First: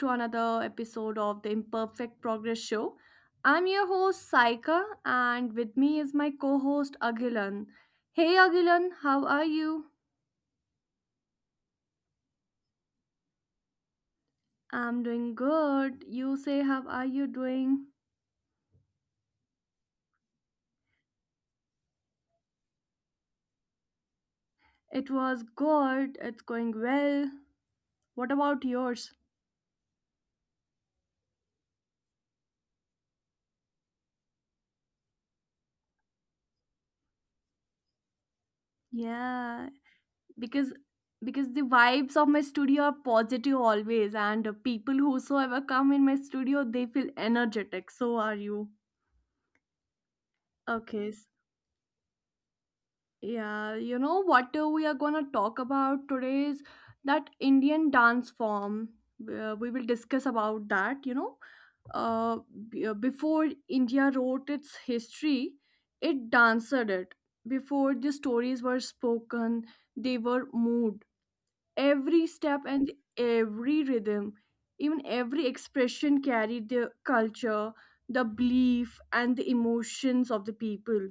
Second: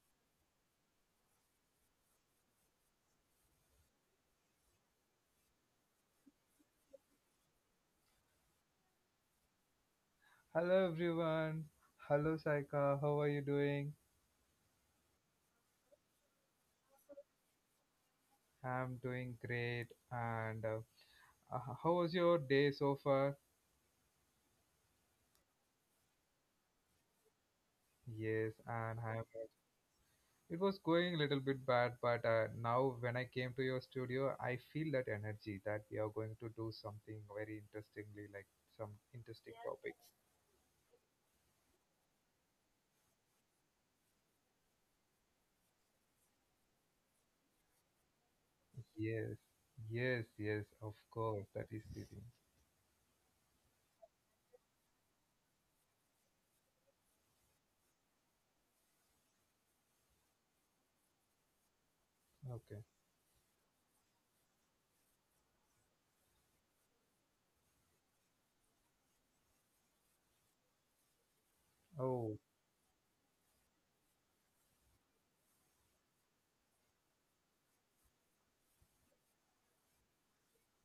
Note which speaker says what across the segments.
Speaker 1: to another episode of the Imperfect Progress Show. I'm your host, Saika, and with me is my co host, Agilan. Hey, Agilan, how are you?
Speaker 2: Hello everyone. Hello Saika. How are you doing?
Speaker 1: I'm doing good. You say, how are you doing?
Speaker 2: I'm doing great. And how was your day so far?
Speaker 1: It was good. It's going well. What about yours?
Speaker 2: Yes, and I it was going a little bit bad, but now when I came to your studio, I feel that energy that we are going to do something very interestingly, like some
Speaker 1: Yeah,
Speaker 2: interesting
Speaker 1: because
Speaker 2: topics.
Speaker 1: because the vibes of my studio are positive always, and people whosoever come in my studio they feel energetic. So are you?
Speaker 2: Yes, yes.
Speaker 1: Okay.
Speaker 2: Of course, that is the thing.
Speaker 1: Yeah, you know what we are gonna talk about today is that Indian dance form. We will discuss about that. Uh, b- uh,
Speaker 2: Okay.
Speaker 1: before India wrote its history, it danced it. Before the stories were spoken, they were moved. Every step
Speaker 2: Oh,
Speaker 1: and every rhythm, even every expression, carried the culture, the belief, and the emotions of the people.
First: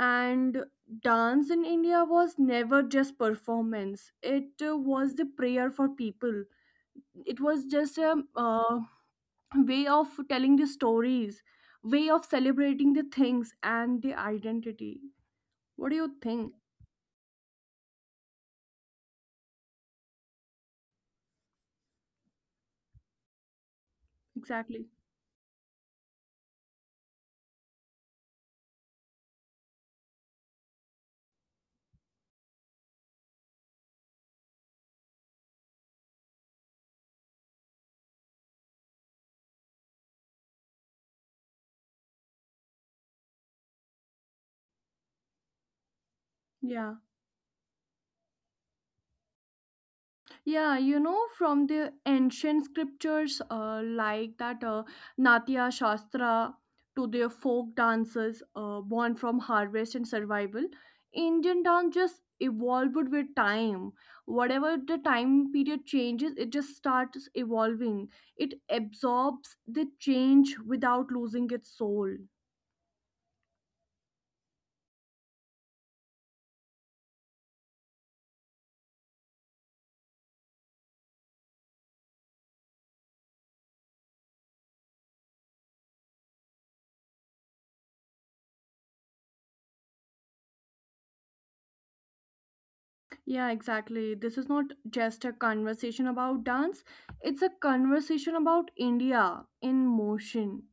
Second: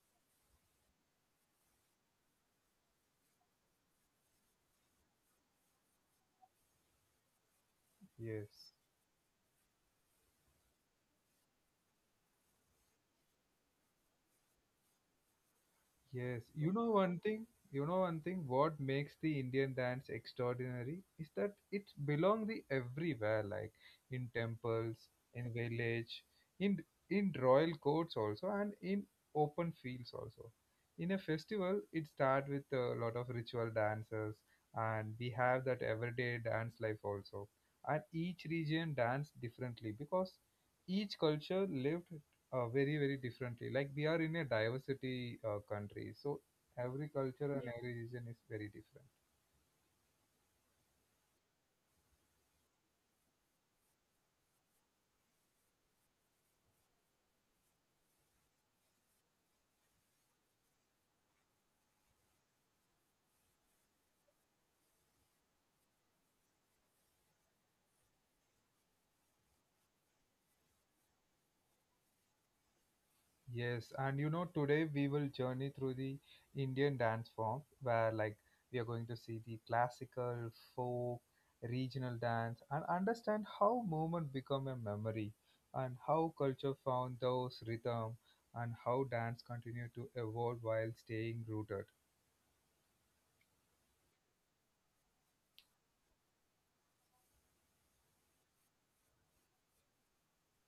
Speaker 1: And dance in India was never just performance. It was the prayer for people. It was just a
Speaker 2: yes.
Speaker 1: way of telling the stories, way of celebrating the things and the identity. What do you
Speaker 2: Yes, you
Speaker 1: think?
Speaker 2: know one thing, you know one thing, what makes the Indian dance extraordinary is that it belongs the everywhere, like in temples,
Speaker 1: Exactly.
Speaker 2: in village, in in royal courts also, and in open fields also. In a festival, it start with a lot of ritual dances, and we have that everyday dance life also. And each region dance differently because each culture lived very differently, like we are in a diversity country, so every culture and,
Speaker 1: Yeah.
Speaker 2: yeah, every region is very different.
Speaker 1: Yeah, you know, from the ancient scriptures like that Natya Shastra to their folk dances born from harvest and survival, Indian dance just evolved with time. Whatever the time period changes, it just starts evolving. It absorbs the change without losing its soul.
Speaker 2: Yes, and you know, today we will journey through the Indian dance form where, like, we are going to see the classical folk regional dance and understand how movement become a memory, and how culture found those rhythm, and how dance continue to evolve while staying rooted.
Speaker 1: Yeah, exactly. This is not just a conversation about dance, it's a conversation about India in motion.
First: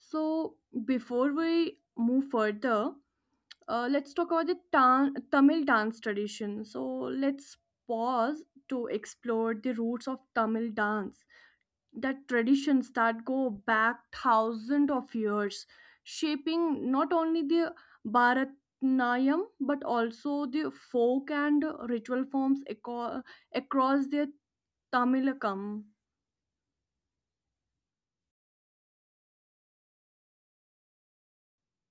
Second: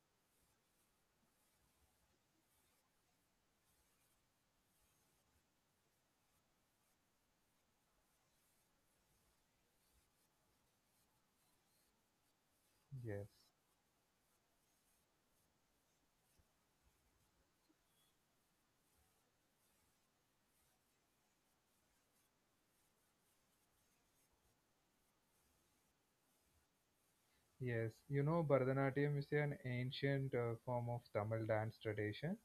Speaker 1: So, before we move further, let's talk about the Tamil dance tradition. So, let's pause to explore the roots of Tamil dance, that
Speaker 2: Yes.
Speaker 1: traditions that go back thousands of years, shaping not only the Bharatanatyam but also the folk and ritual forms across the Tamilakam.
Speaker 2: Yes, you know, Bharatanatyam is an ancient form of Tamil dance tradition,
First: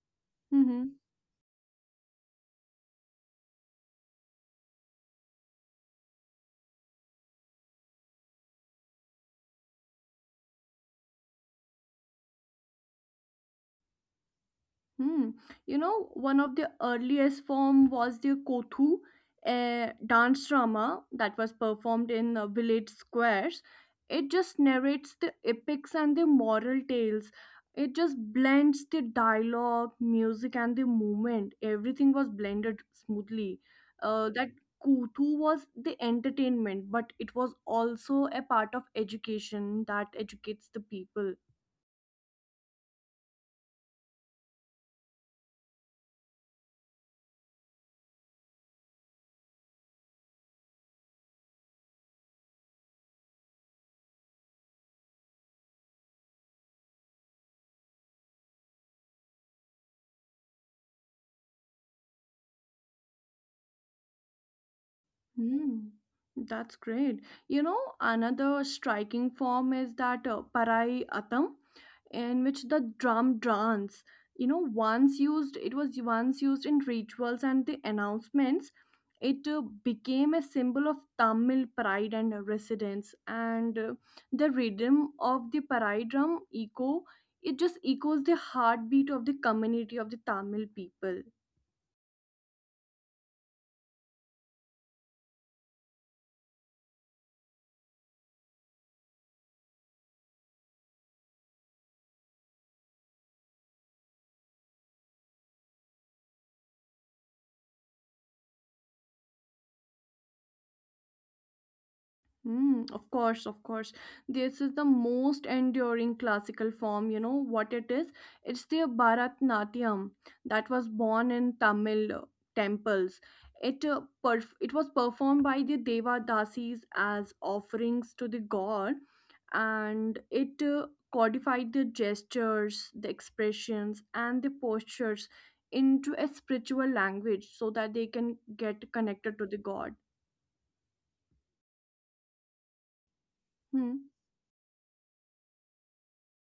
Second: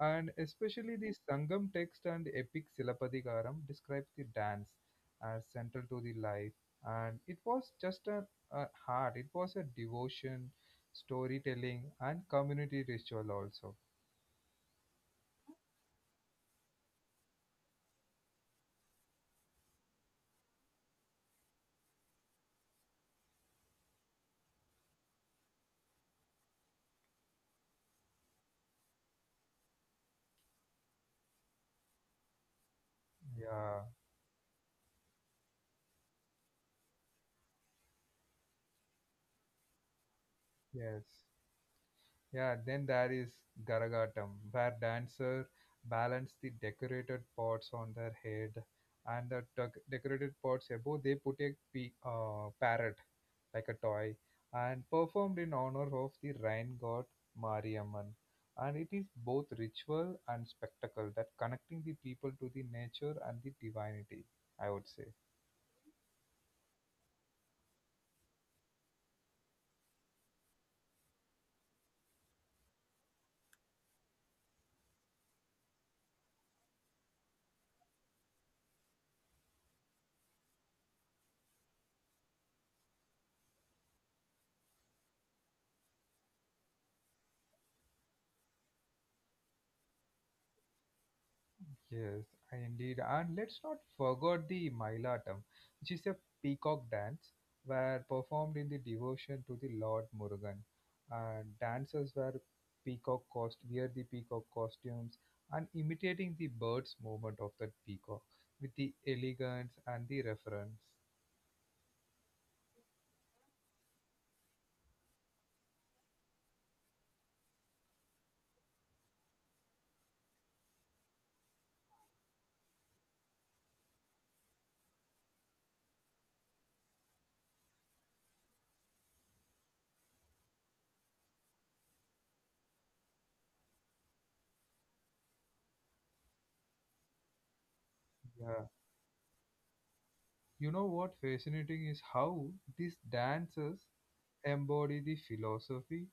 Speaker 2: and
Speaker 1: Mm-hmm.
Speaker 2: especially the Sangam text and the epic Silapadikaram describes the dance as central to the life. And it was just a heart, it was a devotion, storytelling, and community ritual also.
Speaker 1: Hmm. You know, one of the earliest form was the Kothu, a dance drama that was performed in village squares. It just narrates the epics and the moral tales. It just blends the dialogue, music, and the movement. Everything was blended smoothly.
Speaker 2: Yeah,
Speaker 1: That Kothu was the entertainment, but it was also a part of education that educates the people.
Speaker 2: yes. Yeah, then there is Garagatam, where dancers balance the decorated pots on their head, and the decorated pots above they put a parrot like a toy, and performed in honor of the rain god Mariamman. And it is both ritual and spectacle that connecting the people to the nature and the divinity, I would say.
Speaker 1: Hmm, that's great. You know, another striking form is that Parai Atam, in which the drum dance, once used, it was once used in rituals and the announcements. It became a symbol of Tamil pride and residence, and the rhythm of the Parai drum echo. It just echoes the heartbeat of the community of the Tamil people.
Speaker 2: Yes, indeed. And let's not forget the Mailatam, which is a peacock dance were performed in the devotion to the Lord Murugan. And dancers were peacock cost wear the peacock costumes and imitating the bird's movement of that peacock with the elegance and the reference.
Speaker 1: Mm, of course, of course. This is the most enduring classical form. You know what it is? It's the Bharatanatyam that was born in Tamil temples. It was performed by the Devadasis as offerings to the god, and it codified the gestures, the expressions, and the postures into a spiritual language so that they can get
Speaker 2: Yeah.
Speaker 1: connected to the god.
Speaker 2: You know what fascinating is how these
Speaker 1: Hmm.
Speaker 2: dancers embody the philosophy,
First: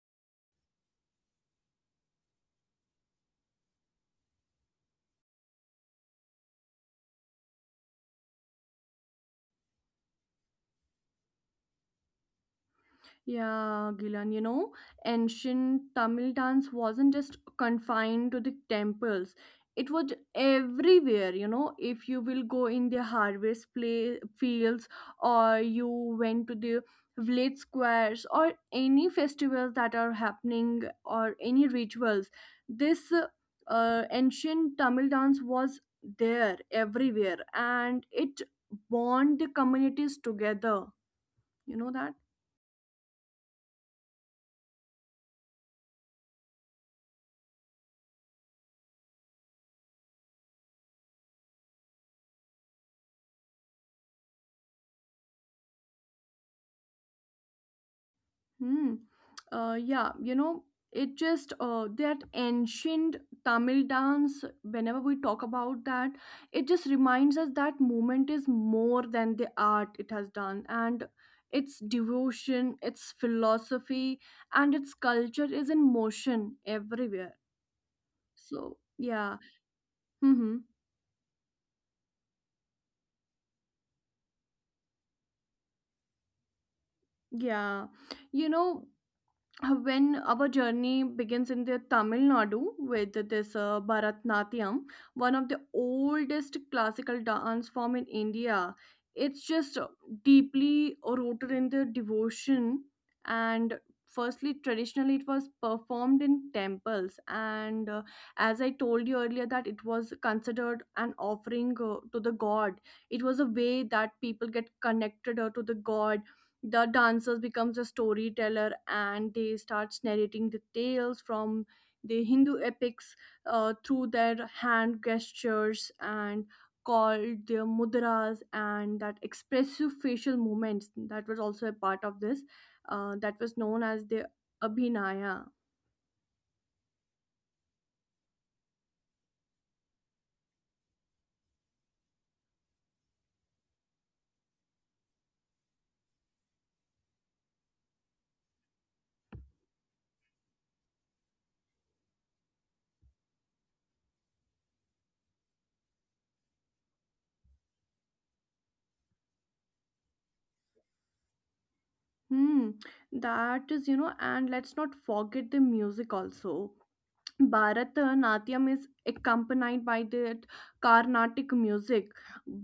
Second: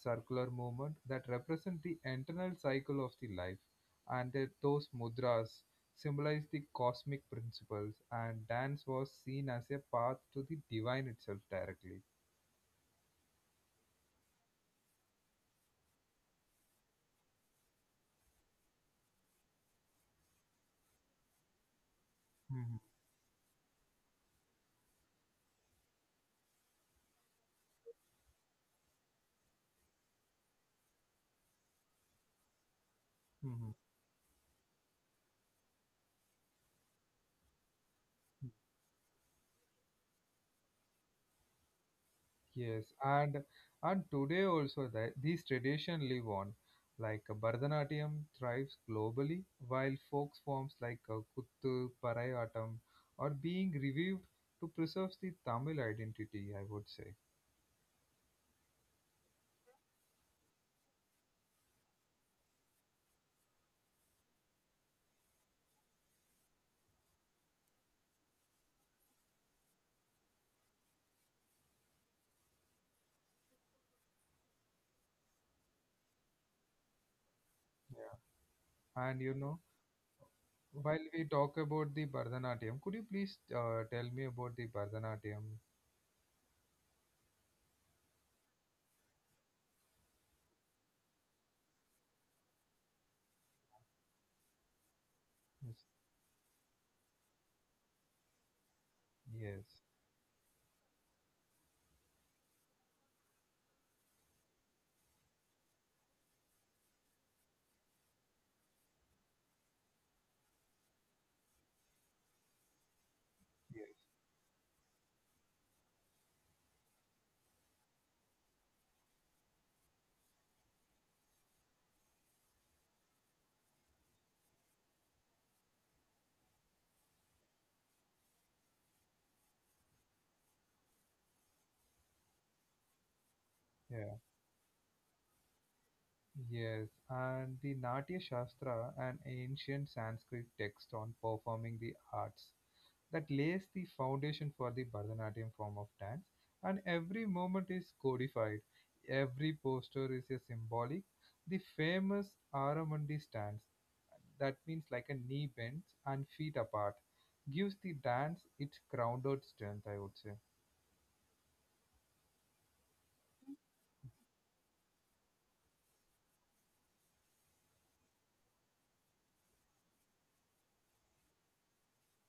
Speaker 2: circular movement that represent the internal cycle of the life, and that those mudras symbolize the cosmic principles. And dance was seen as a path to the divine itself directly.
Speaker 1: Yeah, Gilan, you know, ancient Tamil dance wasn't just confined to the temples. It was everywhere. If you will go in the
Speaker 2: Mhm,
Speaker 1: harvest play fields, or you went to the village squares, or any festivals that are happening, or any rituals, this
Speaker 2: mhm.
Speaker 1: ancient Tamil dance was there everywhere, and it bond the communities together. You know that?
Speaker 2: Yes, and today also that these traditions live on, like Bharatanatyam thrives globally, while folk forms like Kuttu, Parayatam are being revived to preserve the Tamil identity, I would say.
Speaker 1: Hmm. Yeah, you know, it just that ancient Tamil dance, whenever we talk about that, it just reminds us that movement is more than the art it has done. And its devotion, its philosophy, and its culture is in motion everywhere.
Speaker 2: Yeah.
Speaker 1: So, yeah.
Speaker 2: And you know,
Speaker 1: Mm-hmm.
Speaker 2: while we talk about the Bharatanatyam, could you please tell me about the Bharatanatyam?
Speaker 1: Yeah. You know, when our journey begins in the Tamil Nadu with this Bharatnatyam, one of the
Speaker 2: Yes,
Speaker 1: oldest classical dance form in India. It's just
Speaker 2: yes,
Speaker 1: deeply rooted in the devotion, and firstly traditionally it was performed in temples, and as I told you earlier, that it was considered an offering to the god. It was a
Speaker 2: yes,
Speaker 1: way that people get connected to the god. The dancers becomes a storyteller, and they starts narrating the tales from the Hindu epics through their hand gestures and called their mudras, and that expressive facial movements that was also a part of this, that was known as the
Speaker 2: yeah.
Speaker 1: abhinaya.
Speaker 2: Yes, and the Natya Shastra, an ancient Sanskrit text on performing the arts, that lays the foundation for the Bharatanatyam form of dance. And every moment is codified, every posture is a symbolic. The famous Aramandi stance, that means like a knee bends and feet apart, gives the dance its grounded strength, I would say.
Speaker 1: Hmm, that is, and let's not forget the music also. Bharatanatyam is accompanied by that Carnatic music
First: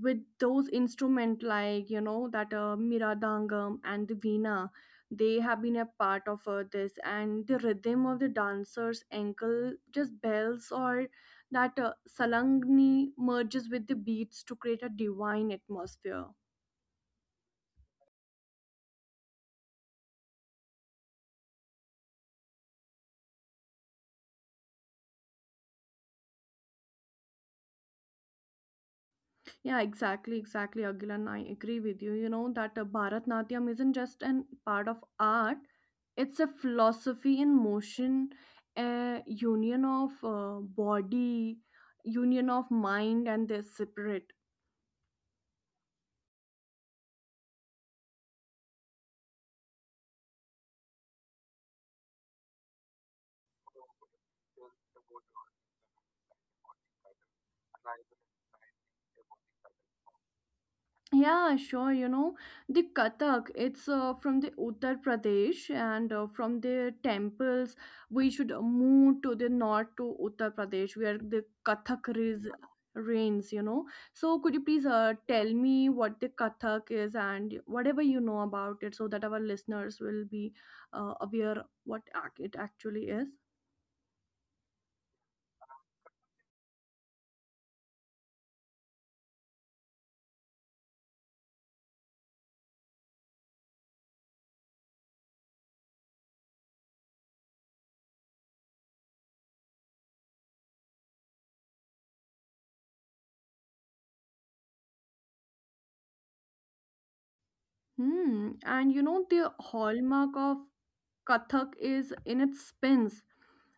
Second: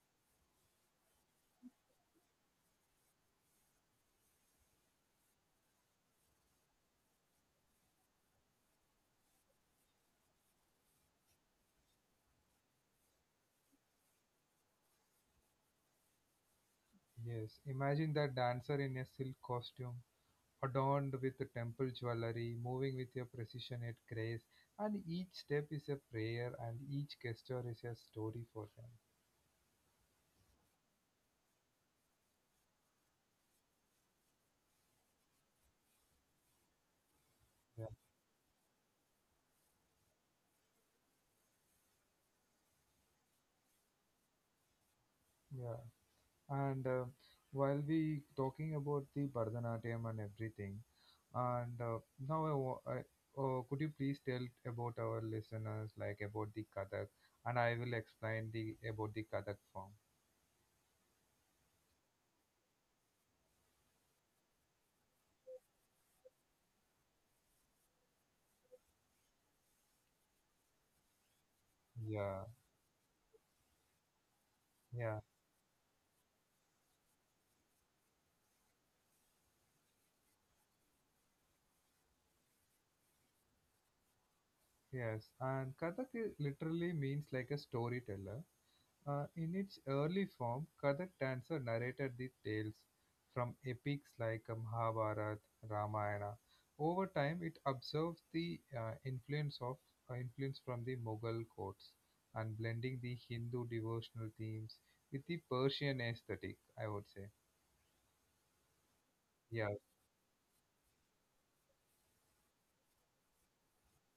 Speaker 1: with those instruments, like you know that Miradangam and the Veena. They have been a part of this, and the rhythm of the dancer's ankle just bells, or that salangni, merges with the beats to create a divine atmosphere.
Speaker 2: Yes, imagine the dancer in a silk costume adorned with temple jewelry, moving with a precision and grace, and each step is a prayer, and each gesture is a story for them.
Speaker 1: Yeah, exactly, exactly, Agilan. I agree with you. You know that Bharatanatyam isn't just an part of art. It's a
Speaker 2: Yeah,
Speaker 1: philosophy in motion, a union of body, union of mind, and their spirit.
Speaker 2: yeah. And while we talking about the Bharatanatyam and everything, and now I, wa- I could you please tell about our listeners like about the Kathak, and I will explain the about the Kathak form.
Speaker 1: Yeah, sure. You know, the Kathak, it's from the Uttar Pradesh, and from the temples, we should move to the north to Uttar Pradesh, where the Kathak
Speaker 2: Yeah,
Speaker 1: is, reigns. So, could you please
Speaker 2: yeah,
Speaker 1: tell me what the Kathak is and whatever you know about it so that our listeners will be aware what it actually is?
Speaker 2: yes. And Kathak literally means like a storyteller. In its early form, Kathak dancer narrated the tales from epics like Mahabharata, Ramayana. Over time, it observes the influence from the Mughal courts and blending the Hindu devotional themes with the Persian aesthetic, I would say.
Speaker 1: Hmm. And you
Speaker 2: yeah,
Speaker 1: know, the hallmark of Kathak is in its spins,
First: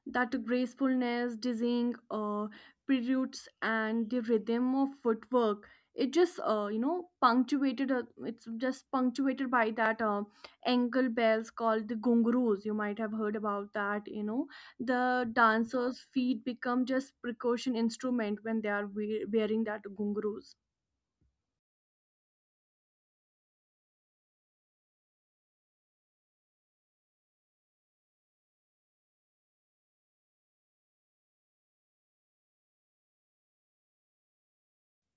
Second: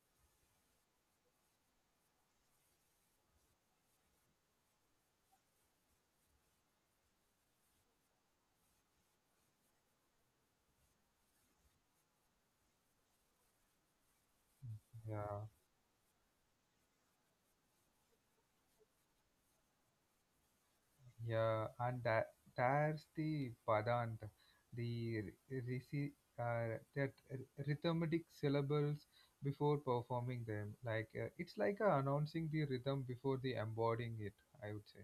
Speaker 1: that gracefulness, dizzying preludes, and the rhythm of footwork. It just punctuated. It's just punctuated by that ankle bells called the gungaroos. You might have heard about that. You know the
Speaker 2: yeah.
Speaker 1: dancers' feet become just percussion instrument when they are wearing that gungaroos.
Speaker 2: Yeah, and that there's the padant, the risi, that rhythmic syllables before performing them. Like it's like announcing the rhythm before the embodying it, I would say.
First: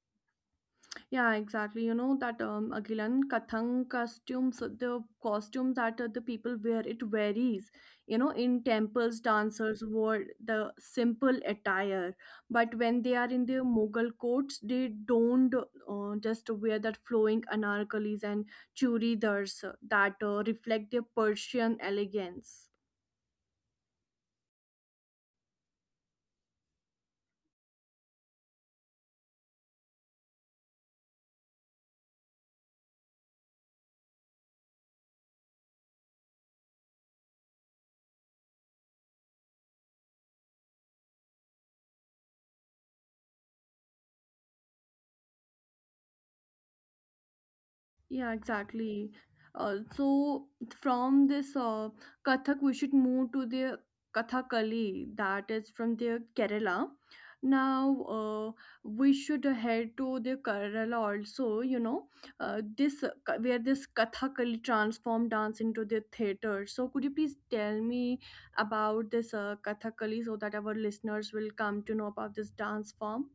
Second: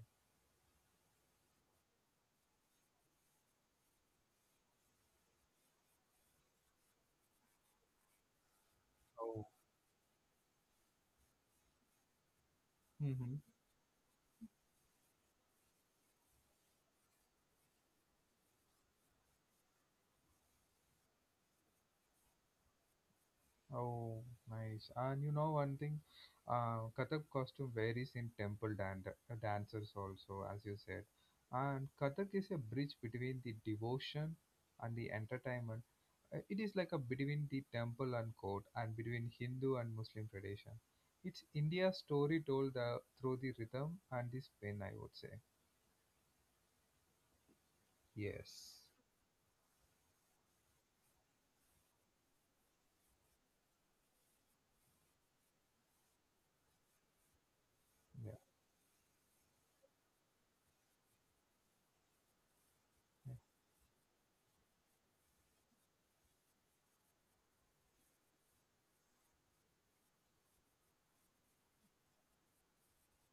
Speaker 1: Yeah, exactly. You know that Agilan Kathang costumes, the costumes that the people wear, it varies. You know, in temples,
Speaker 2: Oh.
Speaker 1: dancers wore the simple attire, but when they are
Speaker 2: Hmm.
Speaker 1: in their Mughal courts, they don't just wear that flowing anarkalis and churidars that reflect their Persian elegance.
Speaker 2: Oh, nice. And you know one thing, Kathak costume varies in temple dancers also, as you said. And Kathak is a bridge between the devotion and the entertainment. It is like a between the temple and court, and between Hindu and Muslim tradition. It's India's story told through the rhythm and the spin, I would say.
Speaker 1: Yeah,
Speaker 2: Yes.
Speaker 1: exactly. So from this Kathak, we should move to the Kathakali, that is from the Kerala. Now
Speaker 2: Yeah.
Speaker 1: we should head to the Kerala also. You know, this
Speaker 2: Yeah.
Speaker 1: where this Kathakali transformed dance into the theater. So could you please tell me about this Kathakali so that our listeners will come to know about this dance form?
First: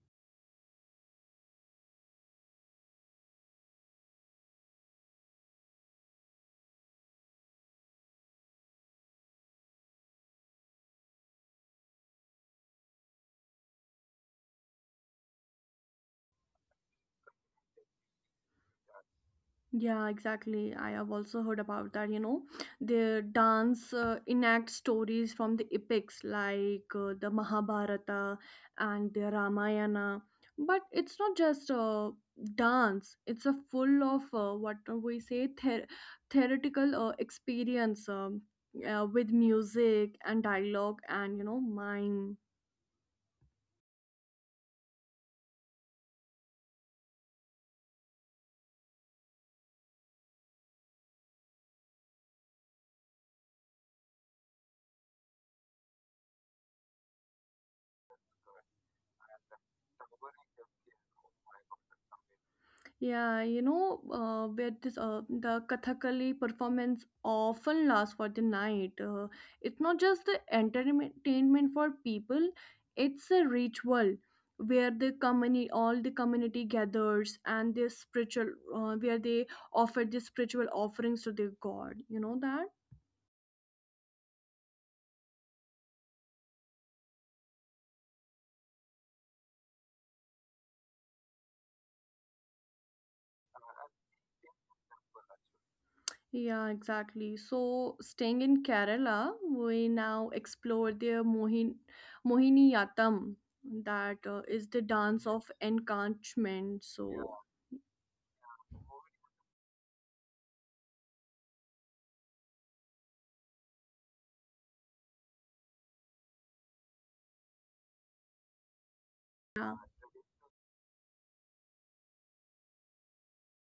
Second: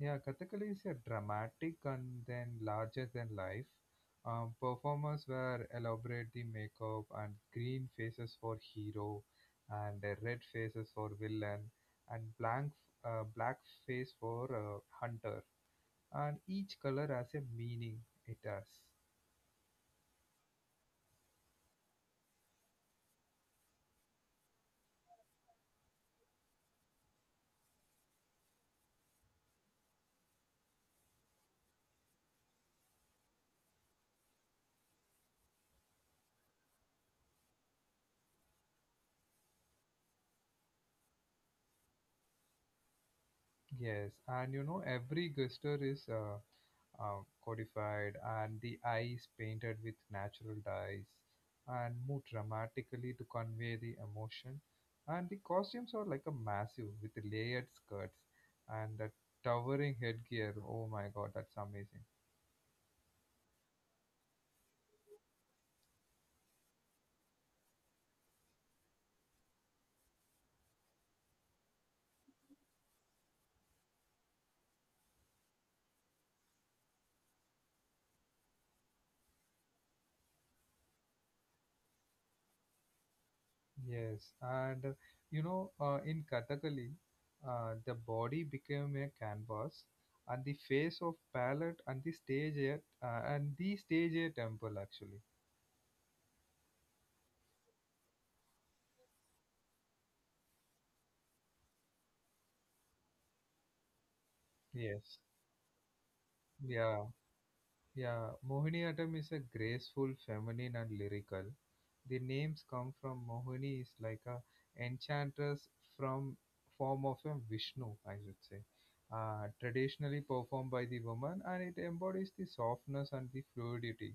Speaker 2: Yeah, Kathakali is a dramatic and then larger than life. Performers were elaborate the makeup and green faces for hero, and red faces for villain, and blank black face for hunter. And each color has a meaning. It has.
Speaker 1: Yeah, exactly. I have also heard about that. You know, the dance enact stories from the epics like the Mahabharata and the Ramayana. But it's not just a dance, it's a full of what we say, theoretical experience, with music and dialogue and, you know, mime.
Speaker 2: Yes, and you know every gesture is codified, and the eyes painted with natural dyes and moved dramatically to convey the emotion. And the costumes are like a massive with layered skirts and the towering headgear. Oh my god, that's amazing.
Speaker 1: Yeah, you know, where this the Kathakali performance often lasts for the night. It's not just the entertainment for people; it's a ritual where the community, all the community gathers, and their spiritual, where they offer the spiritual offerings to their god. You know that.
Speaker 2: Yes, and you know, in Kathakali, the body became a canvas, and the face of palette, and the stage a temple actually.
Speaker 1: Yeah, exactly. So, staying in Kerala, we now explore their Mohiniyattam, that is
Speaker 2: Yes,
Speaker 1: the dance of
Speaker 2: yeah,
Speaker 1: enchantment. Yeah.
Speaker 2: Yeah, Mohiniyattam is a graceful, feminine, and lyrical. The names come from Mohini is like a enchantress from form of a Vishnu, I should say. Traditionally
Speaker 1: So,
Speaker 2: performed by the woman, and it embodies the softness and the fluidity.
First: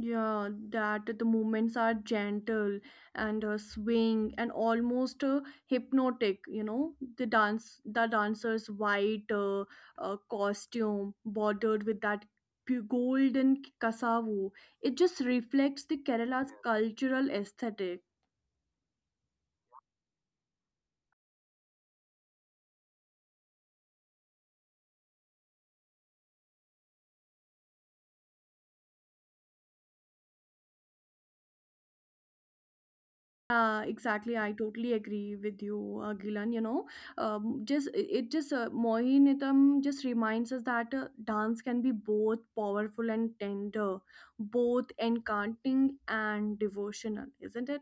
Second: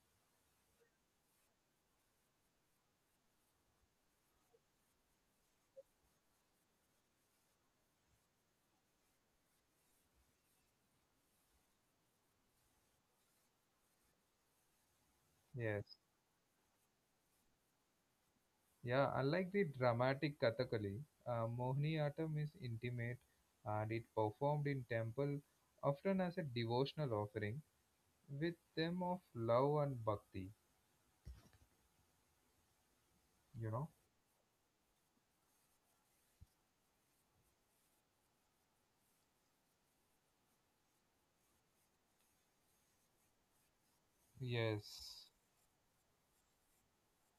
Speaker 1: yeah, that the movements are gentle and swing and almost hypnotic. You know, the dancer's white costume bordered with that golden cassava. It just reflects the
Speaker 2: Yes,
Speaker 1: Kerala's cultural aesthetic.
Speaker 2: yeah. Unlike the dramatic Kathakali, Mohiniyattam is intimate, and it performed in temple, often as a devotional offering, with them of love and bhakti.
Speaker 1: Yeah,
Speaker 2: You know.
Speaker 1: exactly. I totally agree with you, Gilan. You know, just it it just Mohiniyattam just reminds us that dance can be both powerful and tender, both
Speaker 2: Yes,
Speaker 1: enchanting and devotional, isn't it?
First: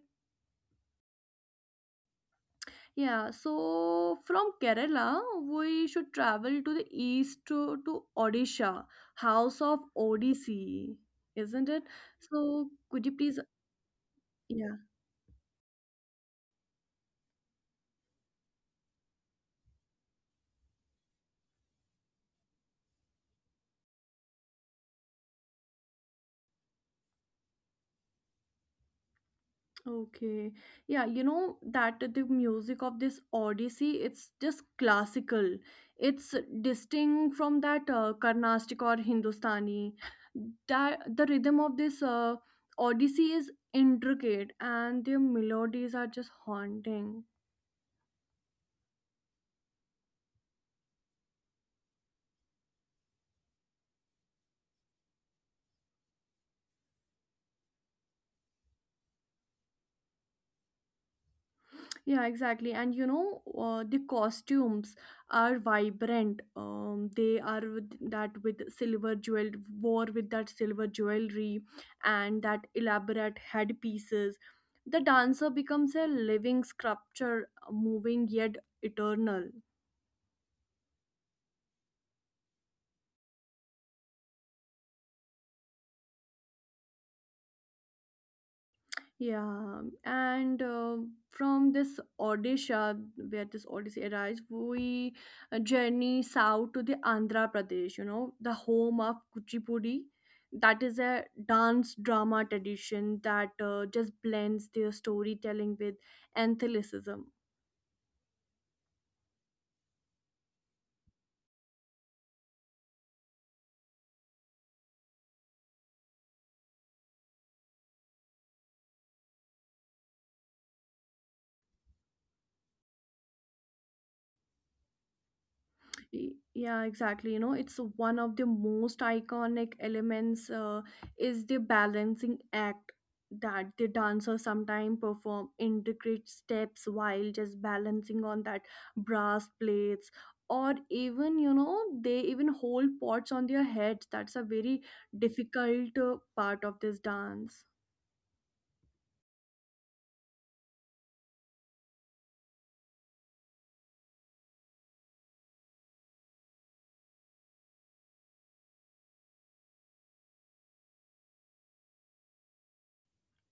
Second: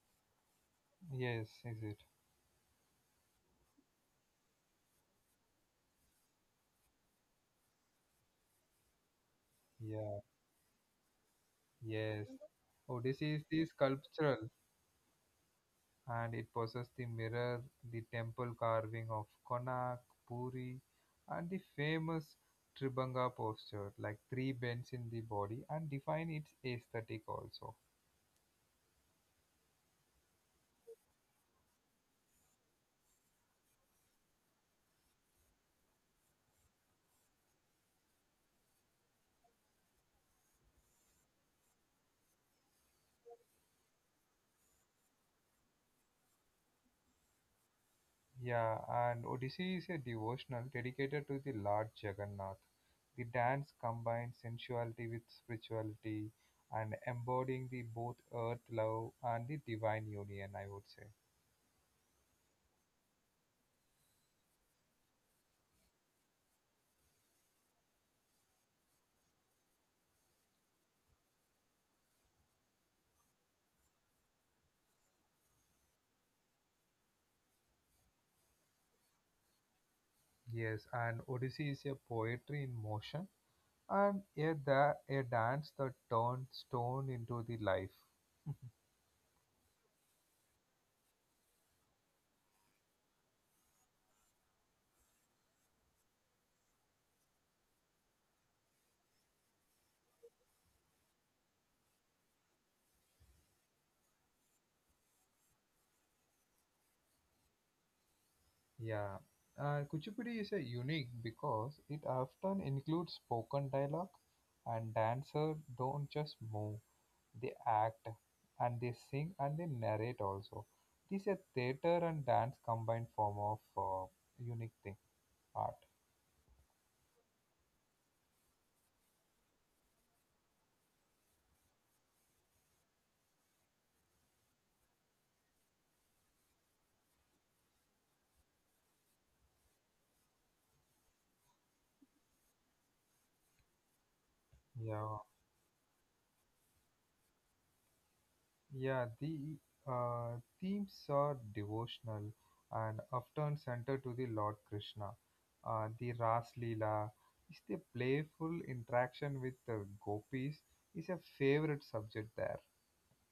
Speaker 2: yes, is it?
Speaker 1: Yeah. So from Kerala, we should travel to the east to Odisha, House of
Speaker 2: Yeah,
Speaker 1: Odissi, isn't it?
Speaker 2: yes.
Speaker 1: So
Speaker 2: Odyssey
Speaker 1: could
Speaker 2: is
Speaker 1: you
Speaker 2: the
Speaker 1: please?
Speaker 2: sculptural
Speaker 1: Yeah.
Speaker 2: and it possesses the mirror, the temple carving of Konak, Puri, and the famous Tribhanga posture, like three bends in the body, and define its aesthetic also.
Speaker 1: Okay. Yeah, you know that the music of this Odyssey, it's just classical. It's distinct from that Carnatic or Hindustani. That the rhythm of this Odyssey is intricate and their melodies are just haunting.
Speaker 2: Yeah, and Odyssey is a devotional dedicated to the Lord Jagannath. The dance combines sensuality with spirituality and embodying the both earth love and the divine union, I would say.
Speaker 1: Yeah, exactly. And you know, the costumes are vibrant. They are with that with silver jewel, wore with that silver jewelry and that elaborate headpieces. The dancer becomes a living sculpture, moving yet eternal.
Speaker 2: Yes, and Odyssey is a poetry in motion and a dance that turns stone into the life.
Speaker 1: Yeah, and from this Odisha, where this Odyssey arises, we journey south to the Andhra Pradesh, you know, the home of Kuchipudi. That is a dance drama tradition that just blends their storytelling with athleticism.
Speaker 2: Yeah, and Kuchipudi is a unique because it often includes spoken dialogue and dancers don't just move. They act and they sing and they narrate also. It is a theater and dance combined form of unique thing art.
Speaker 1: Yeah, exactly. You know, it's one of the most iconic elements is the balancing act, that the dancer sometimes perform intricate steps while just balancing on that brass plates, or even they even hold pots on their heads. That's a very
Speaker 2: Yeah,
Speaker 1: difficult part of this dance.
Speaker 2: yeah. The themes are devotional and often centered to the Lord Krishna. The Ras Leela is the playful interaction with the gopis is a favorite subject there.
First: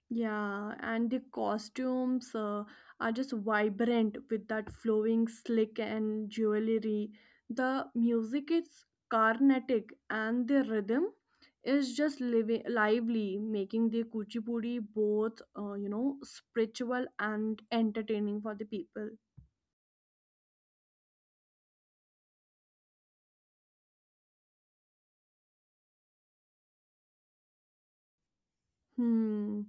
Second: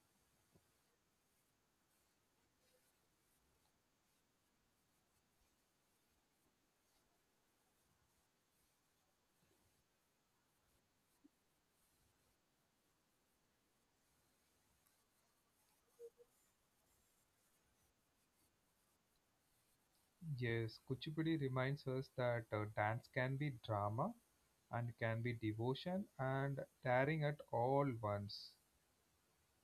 Speaker 1: Yeah, and the costumes are just vibrant with that flowing slick and jewelry. The music is Carnatic and the rhythm is just living, lively, making the Kuchipudi both, spiritual and entertaining for the people.
Speaker 2: Yes, Kuchipudi reminds us that dance can be drama and can be devotion and daring at all once.
Speaker 1: Hmm.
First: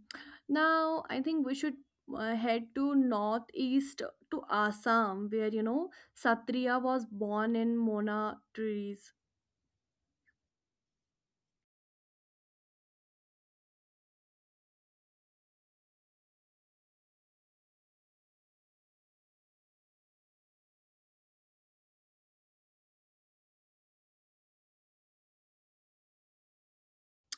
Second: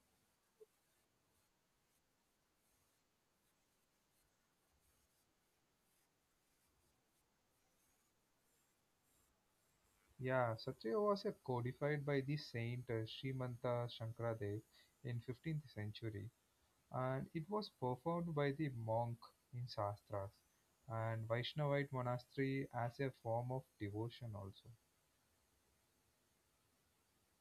Speaker 1: Now, I think we should head to northeast to Assam, where, you know, Satriya was born in Mona trees.
Speaker 2: Yeah, Satya was codified by the saint Srimanta Shankaradev in 15th century, and it was performed by the monk in Shastras and Vaishnavite monastery as a form of devotion also.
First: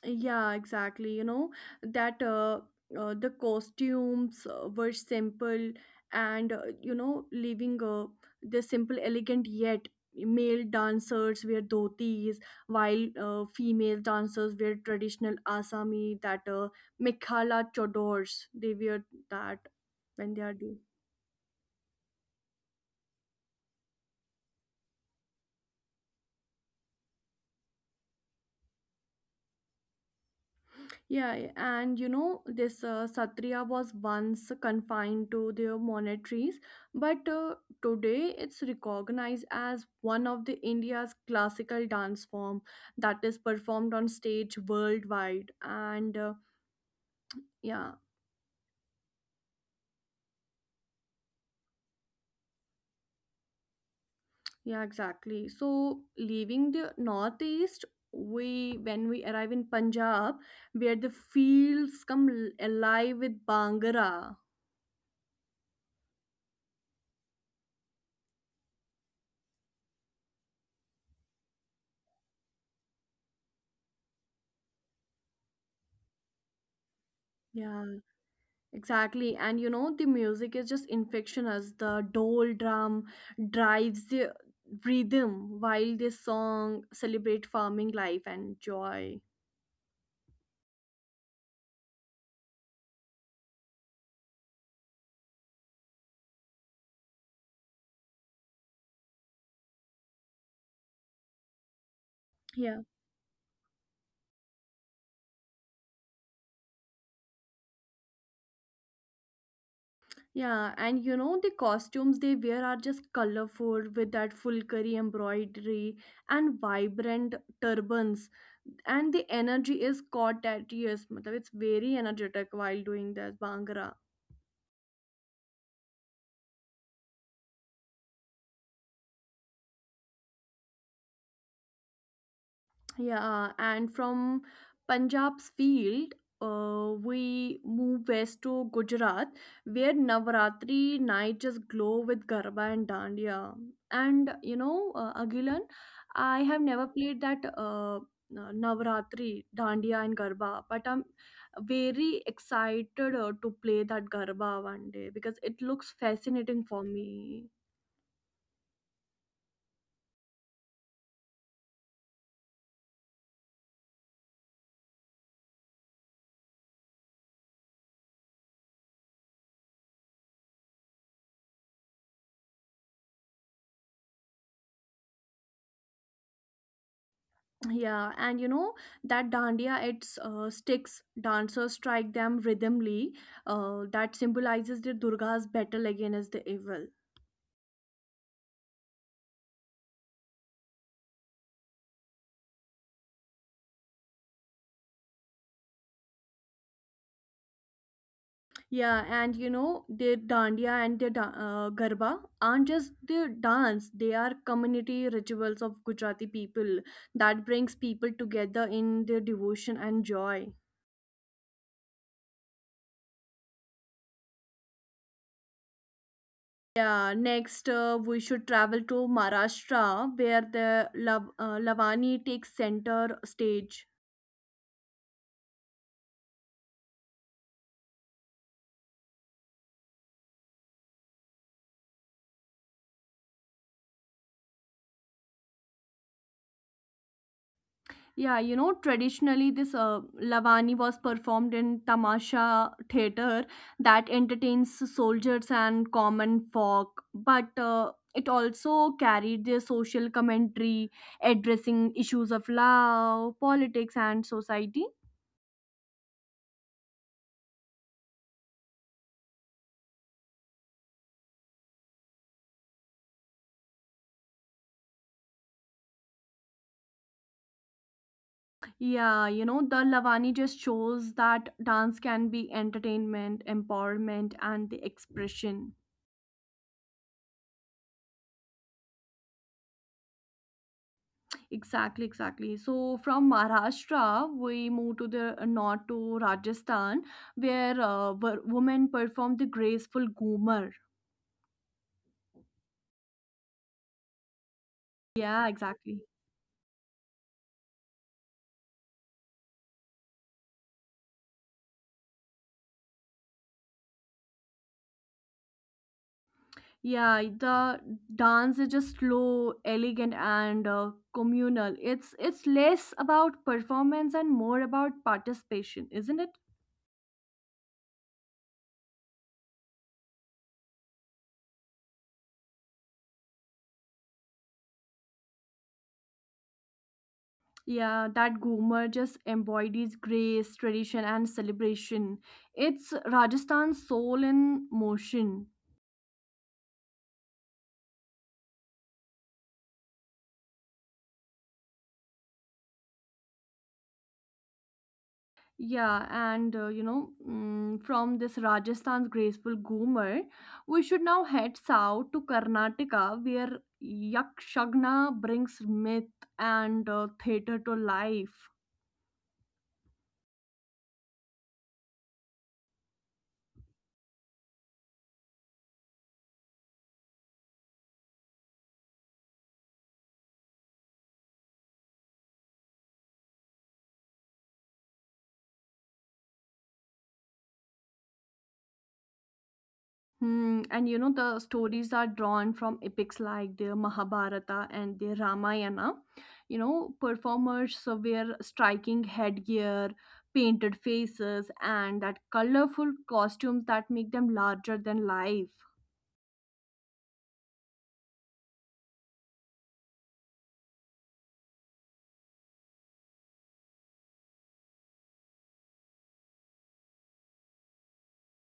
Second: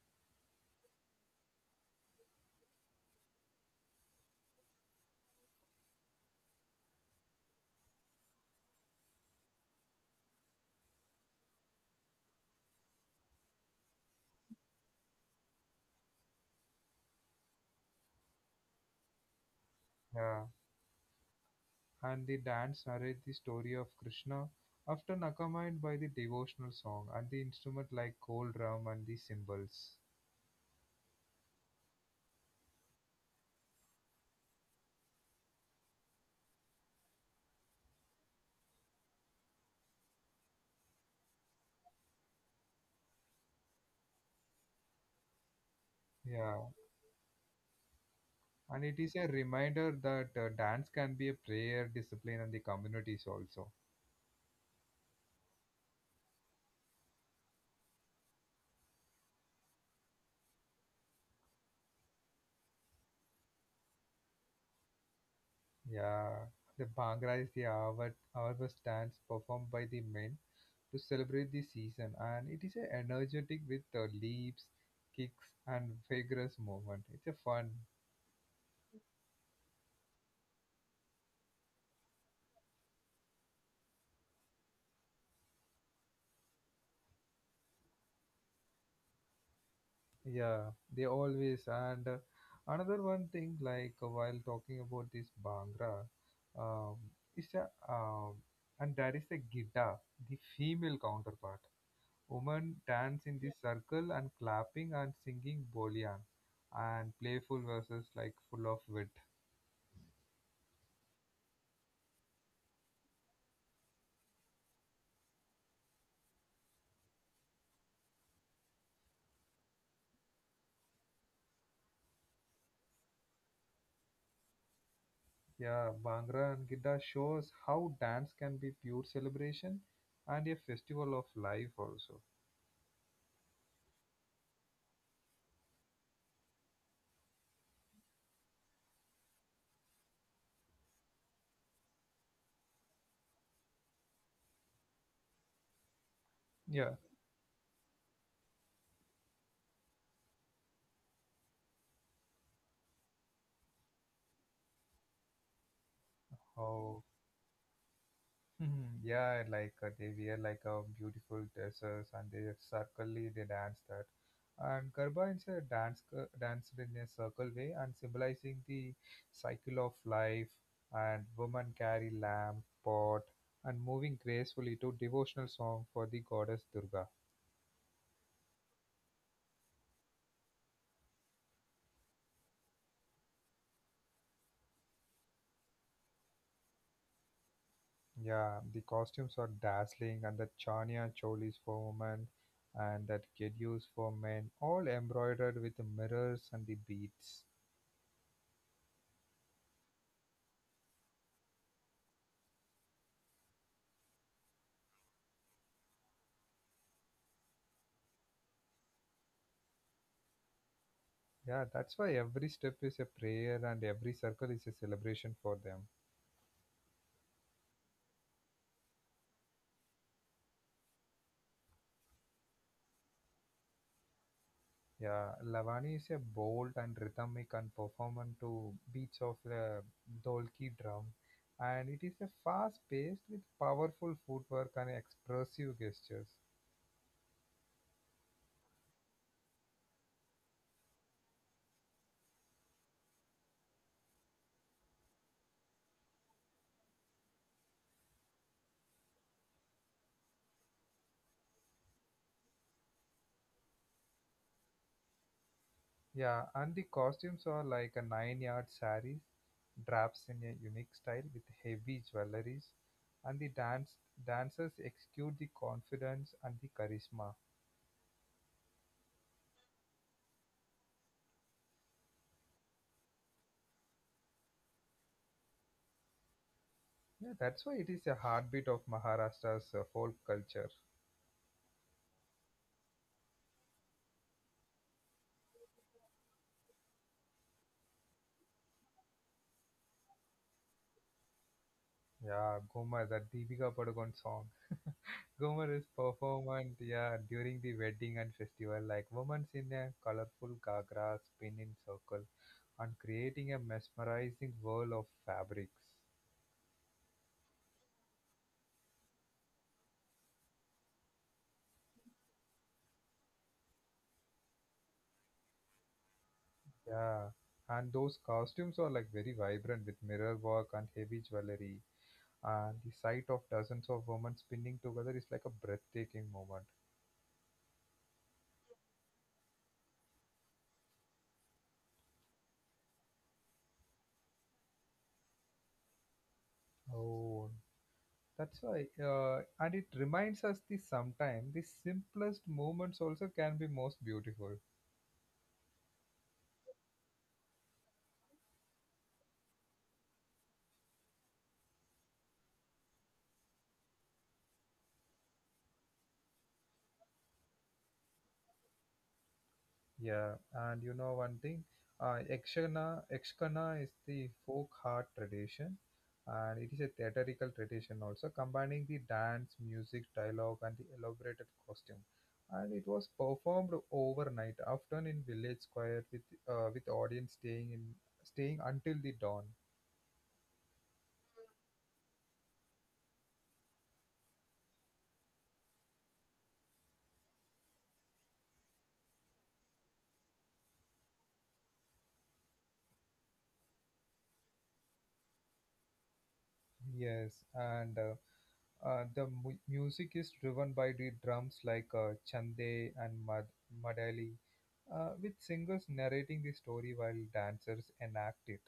Speaker 1: Yeah, exactly. You know, that the costumes were simple and, you know, leaving the simple, elegant yet male dancers wear dhotis while female dancers wear traditional Assami that Mikhala Chodors they wear that
Speaker 2: Yeah,
Speaker 1: when they are doing.
Speaker 2: and the dance narrates the story of Krishna often accompanied by the devotional song and the instrument like gold drum and the cymbals.
Speaker 1: Yeah, yeah, and you know, this Sattriya was once confined to their monasteries, but today it's recognized as one of the India's classical dance form that is performed on stage worldwide.
Speaker 2: Yeah.
Speaker 1: Yeah,
Speaker 2: And it is a reminder that dance can be a prayer, discipline, and the communities also.
Speaker 1: yeah, exactly. So leaving the northeast, we when we arrive in Punjab, where the fields come alive with Bhangra.
Speaker 2: Yeah, the Bhangra is the Avat harvest dance performed by the men to celebrate the season, and it is a energetic with leaps, kicks, and vigorous movement. It's a fun.
Speaker 1: Yeah. Exactly, and you know the music is just infectious. The dole drum drives the rhythm while the song celebrate farming life and joy.
Speaker 2: Yeah, they always, and another one thing like while talking about this Bhangra, um, is a and that is the Gita, the female counterpart. Women
Speaker 1: Yeah,
Speaker 2: dance in the circle and clapping and singing Bolian and playful verses like full of wit.
Speaker 1: yeah, and you know the costumes they wear are just colorful with that full curry embroidery and vibrant turbans, and the energy is caught at, yes, मतलब it's very energetic while doing that bhangra.
Speaker 2: Yeah, Bhangra and Gidda shows how dance can be pure celebration and a festival of life also.
Speaker 1: Yeah, and from Punjab's field, we move west to Gujarat, where Navaratri night just glow with Garba and Dandiya. And you know, Agilan, I have
Speaker 2: Yeah.
Speaker 1: never played that Navaratri, Dandiya, and Garba, but I'm very excited to play that Garba one day because it looks fascinating
Speaker 2: Oh.
Speaker 1: for me.
Speaker 2: Mhm. Yeah, like they wear like a beautiful dresses and they circlely they dance that. And Garba is a danced in a circle way and symbolizing the cycle of life. And women carry lamp, pot, and moving gracefully to devotional song for the goddess Durga.
Speaker 1: Yeah, and you know that dandiya, its sticks, dancers strike them rhythmly. That symbolizes the Durga's battle against the evil.
Speaker 2: Yeah, the costumes are dazzling and the chania cholis for women and that get used for men, all embroidered with mirrors and the beads.
Speaker 1: Yeah, and you know the dandiya and the garba aren't just the dance; they are community rituals of Gujarati people that brings people together in their devotion and joy.
Speaker 2: Yeah, that's why every step is a prayer and every circle is a celebration for them.
Speaker 1: Yeah, next we should travel to Maharashtra, where the Lavani takes center stage.
Speaker 2: Yeah, Lavani is a bold and rhythmic and performant to beats of the dholki drum, and it is a fast-paced with powerful footwork and expressive gestures.
Speaker 1: Yeah, you know, traditionally this Lavani was performed in Tamasha theater that entertains soldiers and common folk, but it also carried their social commentary addressing issues of love, politics and society.
Speaker 2: Yeah, and the costumes are like a nine-yard saris, drapes in a unique style with heavy jewelries, and the dancers execute the confidence and the charisma.
Speaker 1: Yeah, you know, the Lavani just shows that dance can be entertainment, empowerment and the expression.
Speaker 2: Yeah, that's why it is a heartbeat of Maharashtra's folk culture.
Speaker 1: Exactly, exactly. So from Maharashtra, we moved to the north to Rajasthan, where women perform the graceful Goomer.
Speaker 2: Yeah, Gomar, that Deepika Padukone song.
Speaker 1: Yeah,
Speaker 2: Gomar is
Speaker 1: exactly.
Speaker 2: performed, yeah, during the wedding and festival, like women in a colorful ghagra spin in circle and creating a mesmerizing whirl of fabrics.
Speaker 1: Yeah, the dance is just slow, elegant, and communal. It's less about performance and more about participation, isn't it?
Speaker 2: Yeah, and those costumes are like very vibrant with mirror work and heavy jewelry. And the sight of dozens of women spinning together is like a breathtaking moment.
Speaker 1: Yeah, that Goomer just embodies grace, tradition, and celebration. It's Rajasthan's soul in motion.
Speaker 2: Oh. That's why, and it reminds us the sometime the simplest moments also can be most beautiful.
Speaker 1: Yeah, and you know, mm, From this Rajasthan's graceful Goomer, we should now head south to Karnataka, where Yakshagana brings myth and theater to life.
Speaker 2: Yeah, and you know one thing, Ekshana is the folk art tradition, and it is a theatrical tradition also, combining the dance, music, dialogue, and the elaborated costume. And it was performed overnight, often in village square, with audience staying until the dawn.
Speaker 1: And you know, the stories are drawn from epics like the Mahabharata and the Ramayana. You know, performers wear striking headgear, painted faces, and that colorful costumes that make them larger than life.
Speaker 2: Yes, and music is driven by the drums like Chande and Madali, with singers narrating the story while dancers enact it.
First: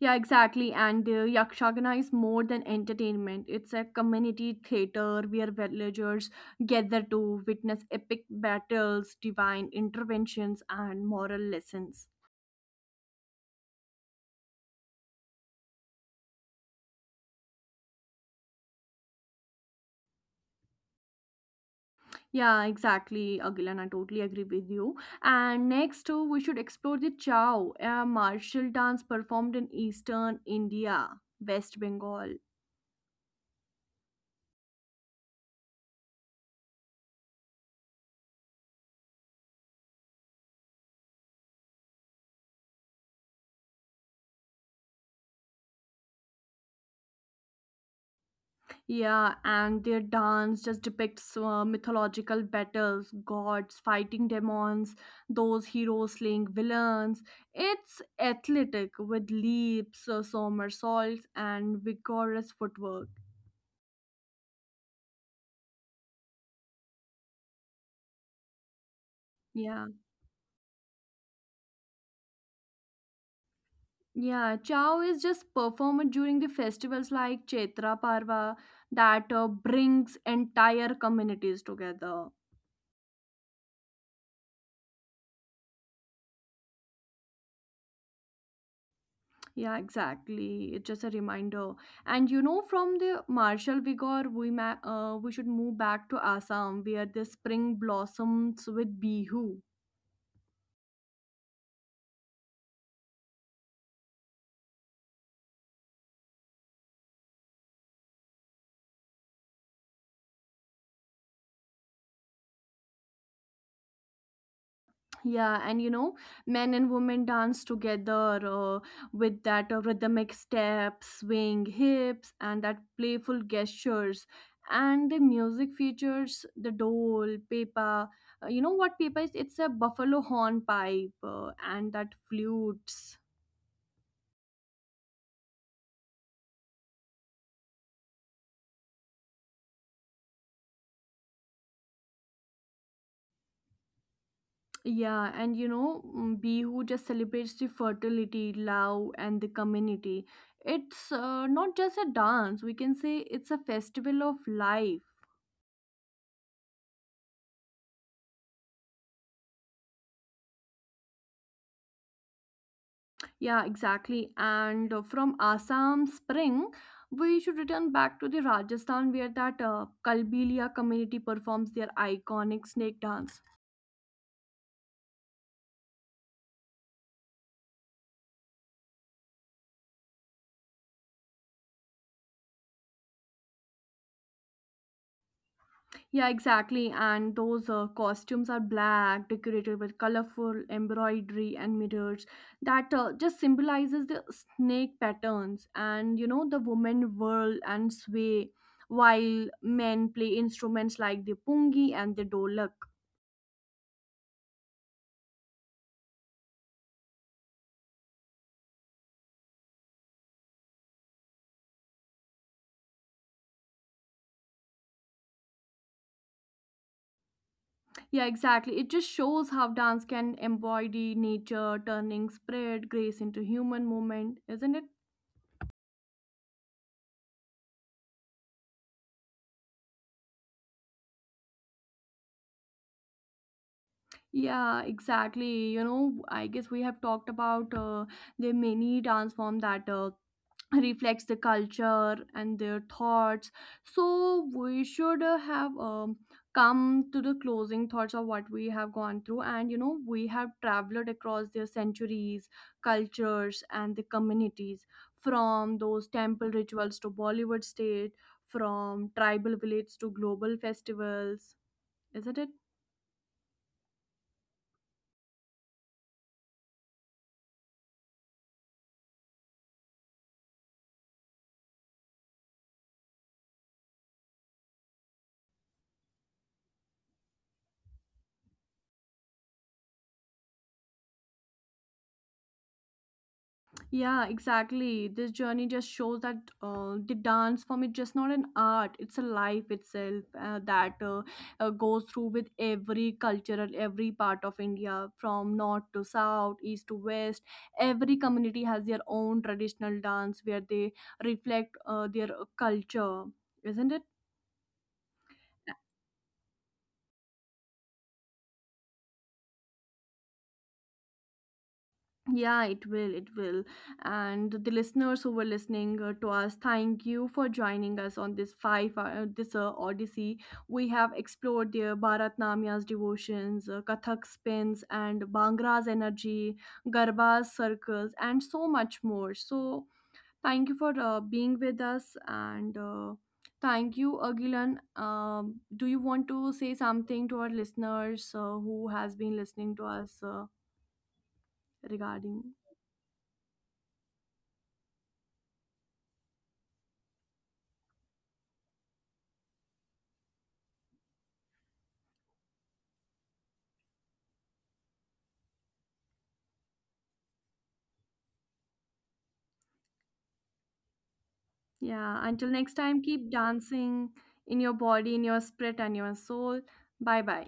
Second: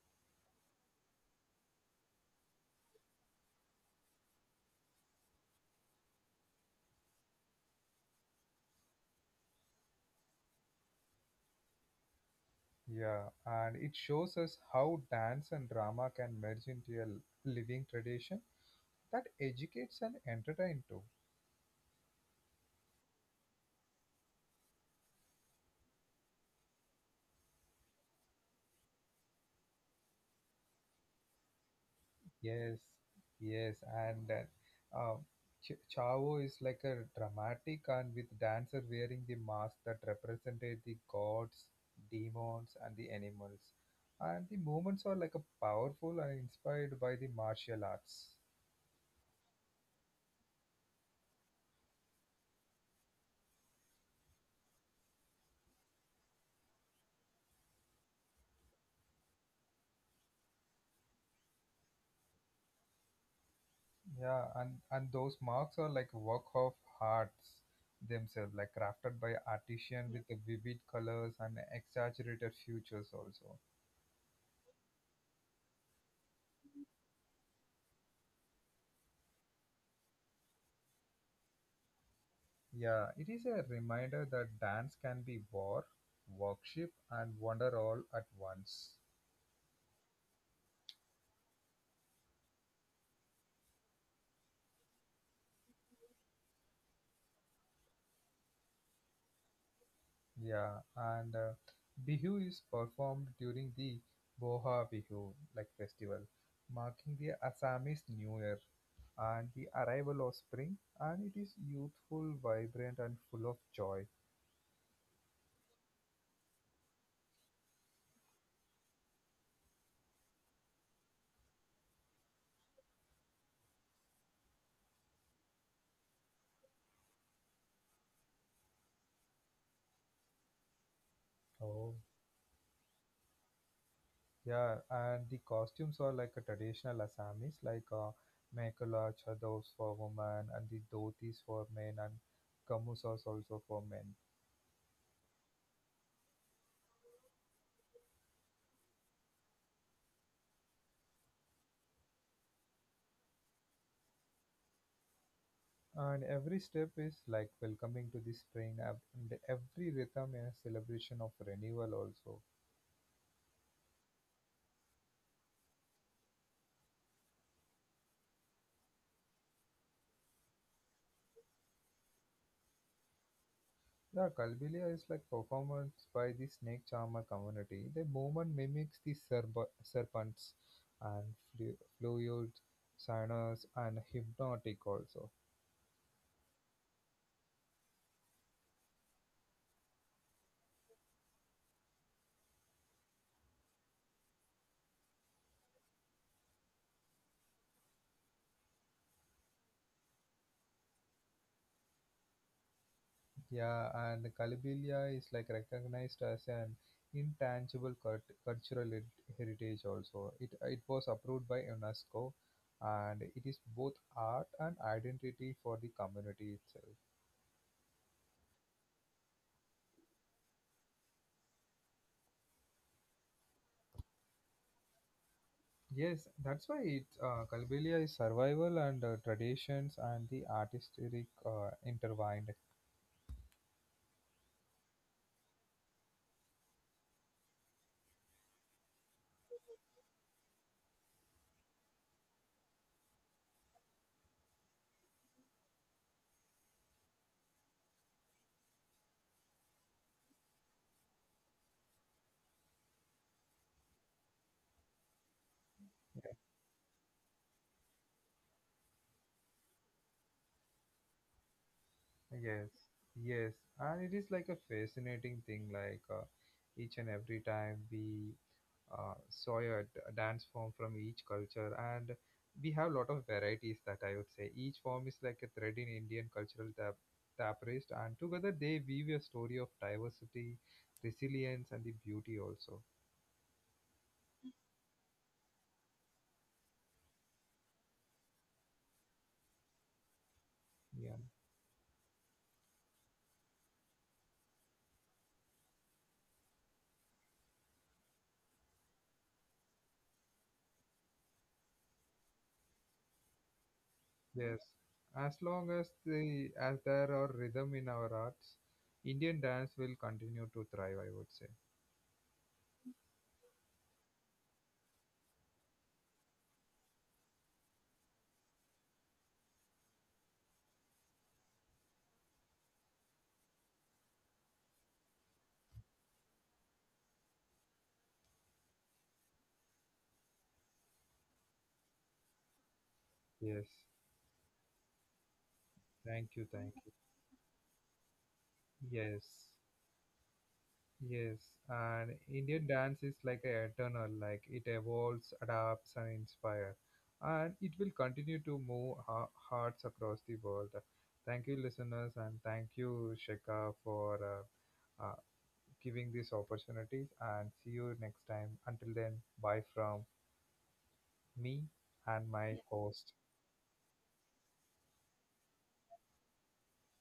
Speaker 1: Yeah, exactly. And Yakshagana is more than entertainment. It's a community theater where villagers gather to witness epic battles, divine interventions, and moral lessons.
Speaker 2: Yeah, and it shows us how dance and drama can merge into a living tradition that educates and entertains too.
Speaker 1: Yeah, exactly, Agilan. I totally agree with you. And next, we should explore the Chow, a martial dance performed in eastern India, West Bengal.
Speaker 2: Yes, yes, Chavo is like a dramatic and with dancer wearing the mask that represented the gods, demons, and the animals. And the movements are like a powerful and inspired by the martial arts.
Speaker 1: Yeah, and their dance just depicts mythological battles, gods fighting demons, those heroes slaying villains. It's athletic with leaps, somersaults, and vigorous footwork.
Speaker 2: Yeah, and those marks are like work of arts themselves, like crafted by
Speaker 1: Yeah,
Speaker 2: artisan with the vivid colors and exaggerated features also.
Speaker 1: yeah. Chow is just performed during the festivals like Chaitra Parva that brings entire communities together.
Speaker 2: Yeah, it is a reminder that dance can be war, worship, and wonder all at once.
Speaker 1: Yeah, exactly. It's just a reminder. And you know, from the martial vigor, we should move back to Assam, where the spring blossoms with bihu.
Speaker 2: Yeah, and Bihu is performed during the Boha Bihu like festival, marking the Assamese New Year and the arrival of spring, and it is youthful, vibrant, and full of joy.
Speaker 1: Yeah, and you know, men and women dance together with that rhythmic step, swing hips, and that playful gestures. And the music features the dole, pepa. You know what pepa is? It's a buffalo horn pipe and that
Speaker 2: Oh.
Speaker 1: flutes.
Speaker 2: Yeah, and the costumes are like a traditional Assamese, like Mekhala chadors for women and the dhotis for men and kamusas also for men.
Speaker 1: Yeah, and you know, mm, Bihu just celebrates the fertility, love, and the community. It's not just a dance, we can say it's a festival of life.
Speaker 2: And every step is like welcoming to the spring, and every rhythm is celebration of renewal also.
Speaker 1: Yeah, exactly. And from Assam Spring, we should return back to the Rajasthan where that Kalbilia community performs their iconic snake dance.
Speaker 2: Yeah, Kalbilia is like performance by the snake charmer community. The movement mimics the serpents and fluid, sinus, and hypnotic also.
Speaker 1: Yeah, exactly. And those costumes are black, decorated with colorful embroidery and mirrors. That just symbolizes the snake patterns, and you know the women whirl and sway, while men play instruments like the pungi and the dolak.
Speaker 2: Yeah, and Kalibilia is like recognized as an intangible cultural heritage also. It was approved by UNESCO and it is both art and identity for the community itself.
Speaker 1: Yeah, exactly. It just shows how dance can embody nature, turning spirit, grace into human movement, isn't it?
Speaker 2: Yes, that's why it Kalibilia is survival and traditions and the artistic intertwined.
Speaker 1: Yeah, exactly. You know, I guess we have talked about the many dance form that reflects the culture and their thoughts, so we should have come to the closing thoughts of what we have gone through. And you know, we have traveled across their centuries, cultures and the communities, from those temple
Speaker 2: Yeah.
Speaker 1: rituals to bollywood state, from tribal villages to global festivals, isn't it?
Speaker 2: Yes, yes, and it is like a fascinating thing. Like each and every time we Sawyer dance form from each culture, and we have a lot of varieties, that I would say. Each form is like a thread in Indian cultural tapestry, and together they weave a story of diversity, resilience, and the beauty also.
Speaker 1: Yeah, exactly. This journey just shows that the dance form is just not an art; it's a life itself uh, that uh,
Speaker 2: Yeah,
Speaker 1: uh, goes through with every cultural, every part of India, from north to south, east to west. Every community has their own traditional dance where they reflect their culture,
Speaker 2: yes.
Speaker 1: isn't it?
Speaker 2: As long as there are rhythm in our arts, Indian dance will continue to thrive, I would say.
Speaker 1: Yeah, it will. It will. And the listeners who were listening to us, thank you for joining us on this five-hour, this odyssey. We have explored the Bharatnamya's devotions, Kathak spins, and Bhangra's energy, Garba's circles, and so much more. So, thank you for being with us. And
Speaker 2: Yes.
Speaker 1: Thank you, Agilan. Do you want
Speaker 2: Thank
Speaker 1: to
Speaker 2: you.
Speaker 1: say
Speaker 2: Thank you.
Speaker 1: something to our listeners who has been
Speaker 2: Yes.
Speaker 1: listening to us
Speaker 2: Yes, and
Speaker 1: regarding?
Speaker 2: Indian dance is like a eternal, like it evolves, adapts, and inspires, and it will continue to move hearts across the world. Thank you, listeners, and thank you, Shekha, for giving these opportunities. And see you next time. Until then, bye from me
Speaker 1: Yeah, until
Speaker 2: and
Speaker 1: next
Speaker 2: my, yeah,
Speaker 1: time, keep
Speaker 2: host.
Speaker 1: dancing in your body, in your spirit, and your soul. Bye bye.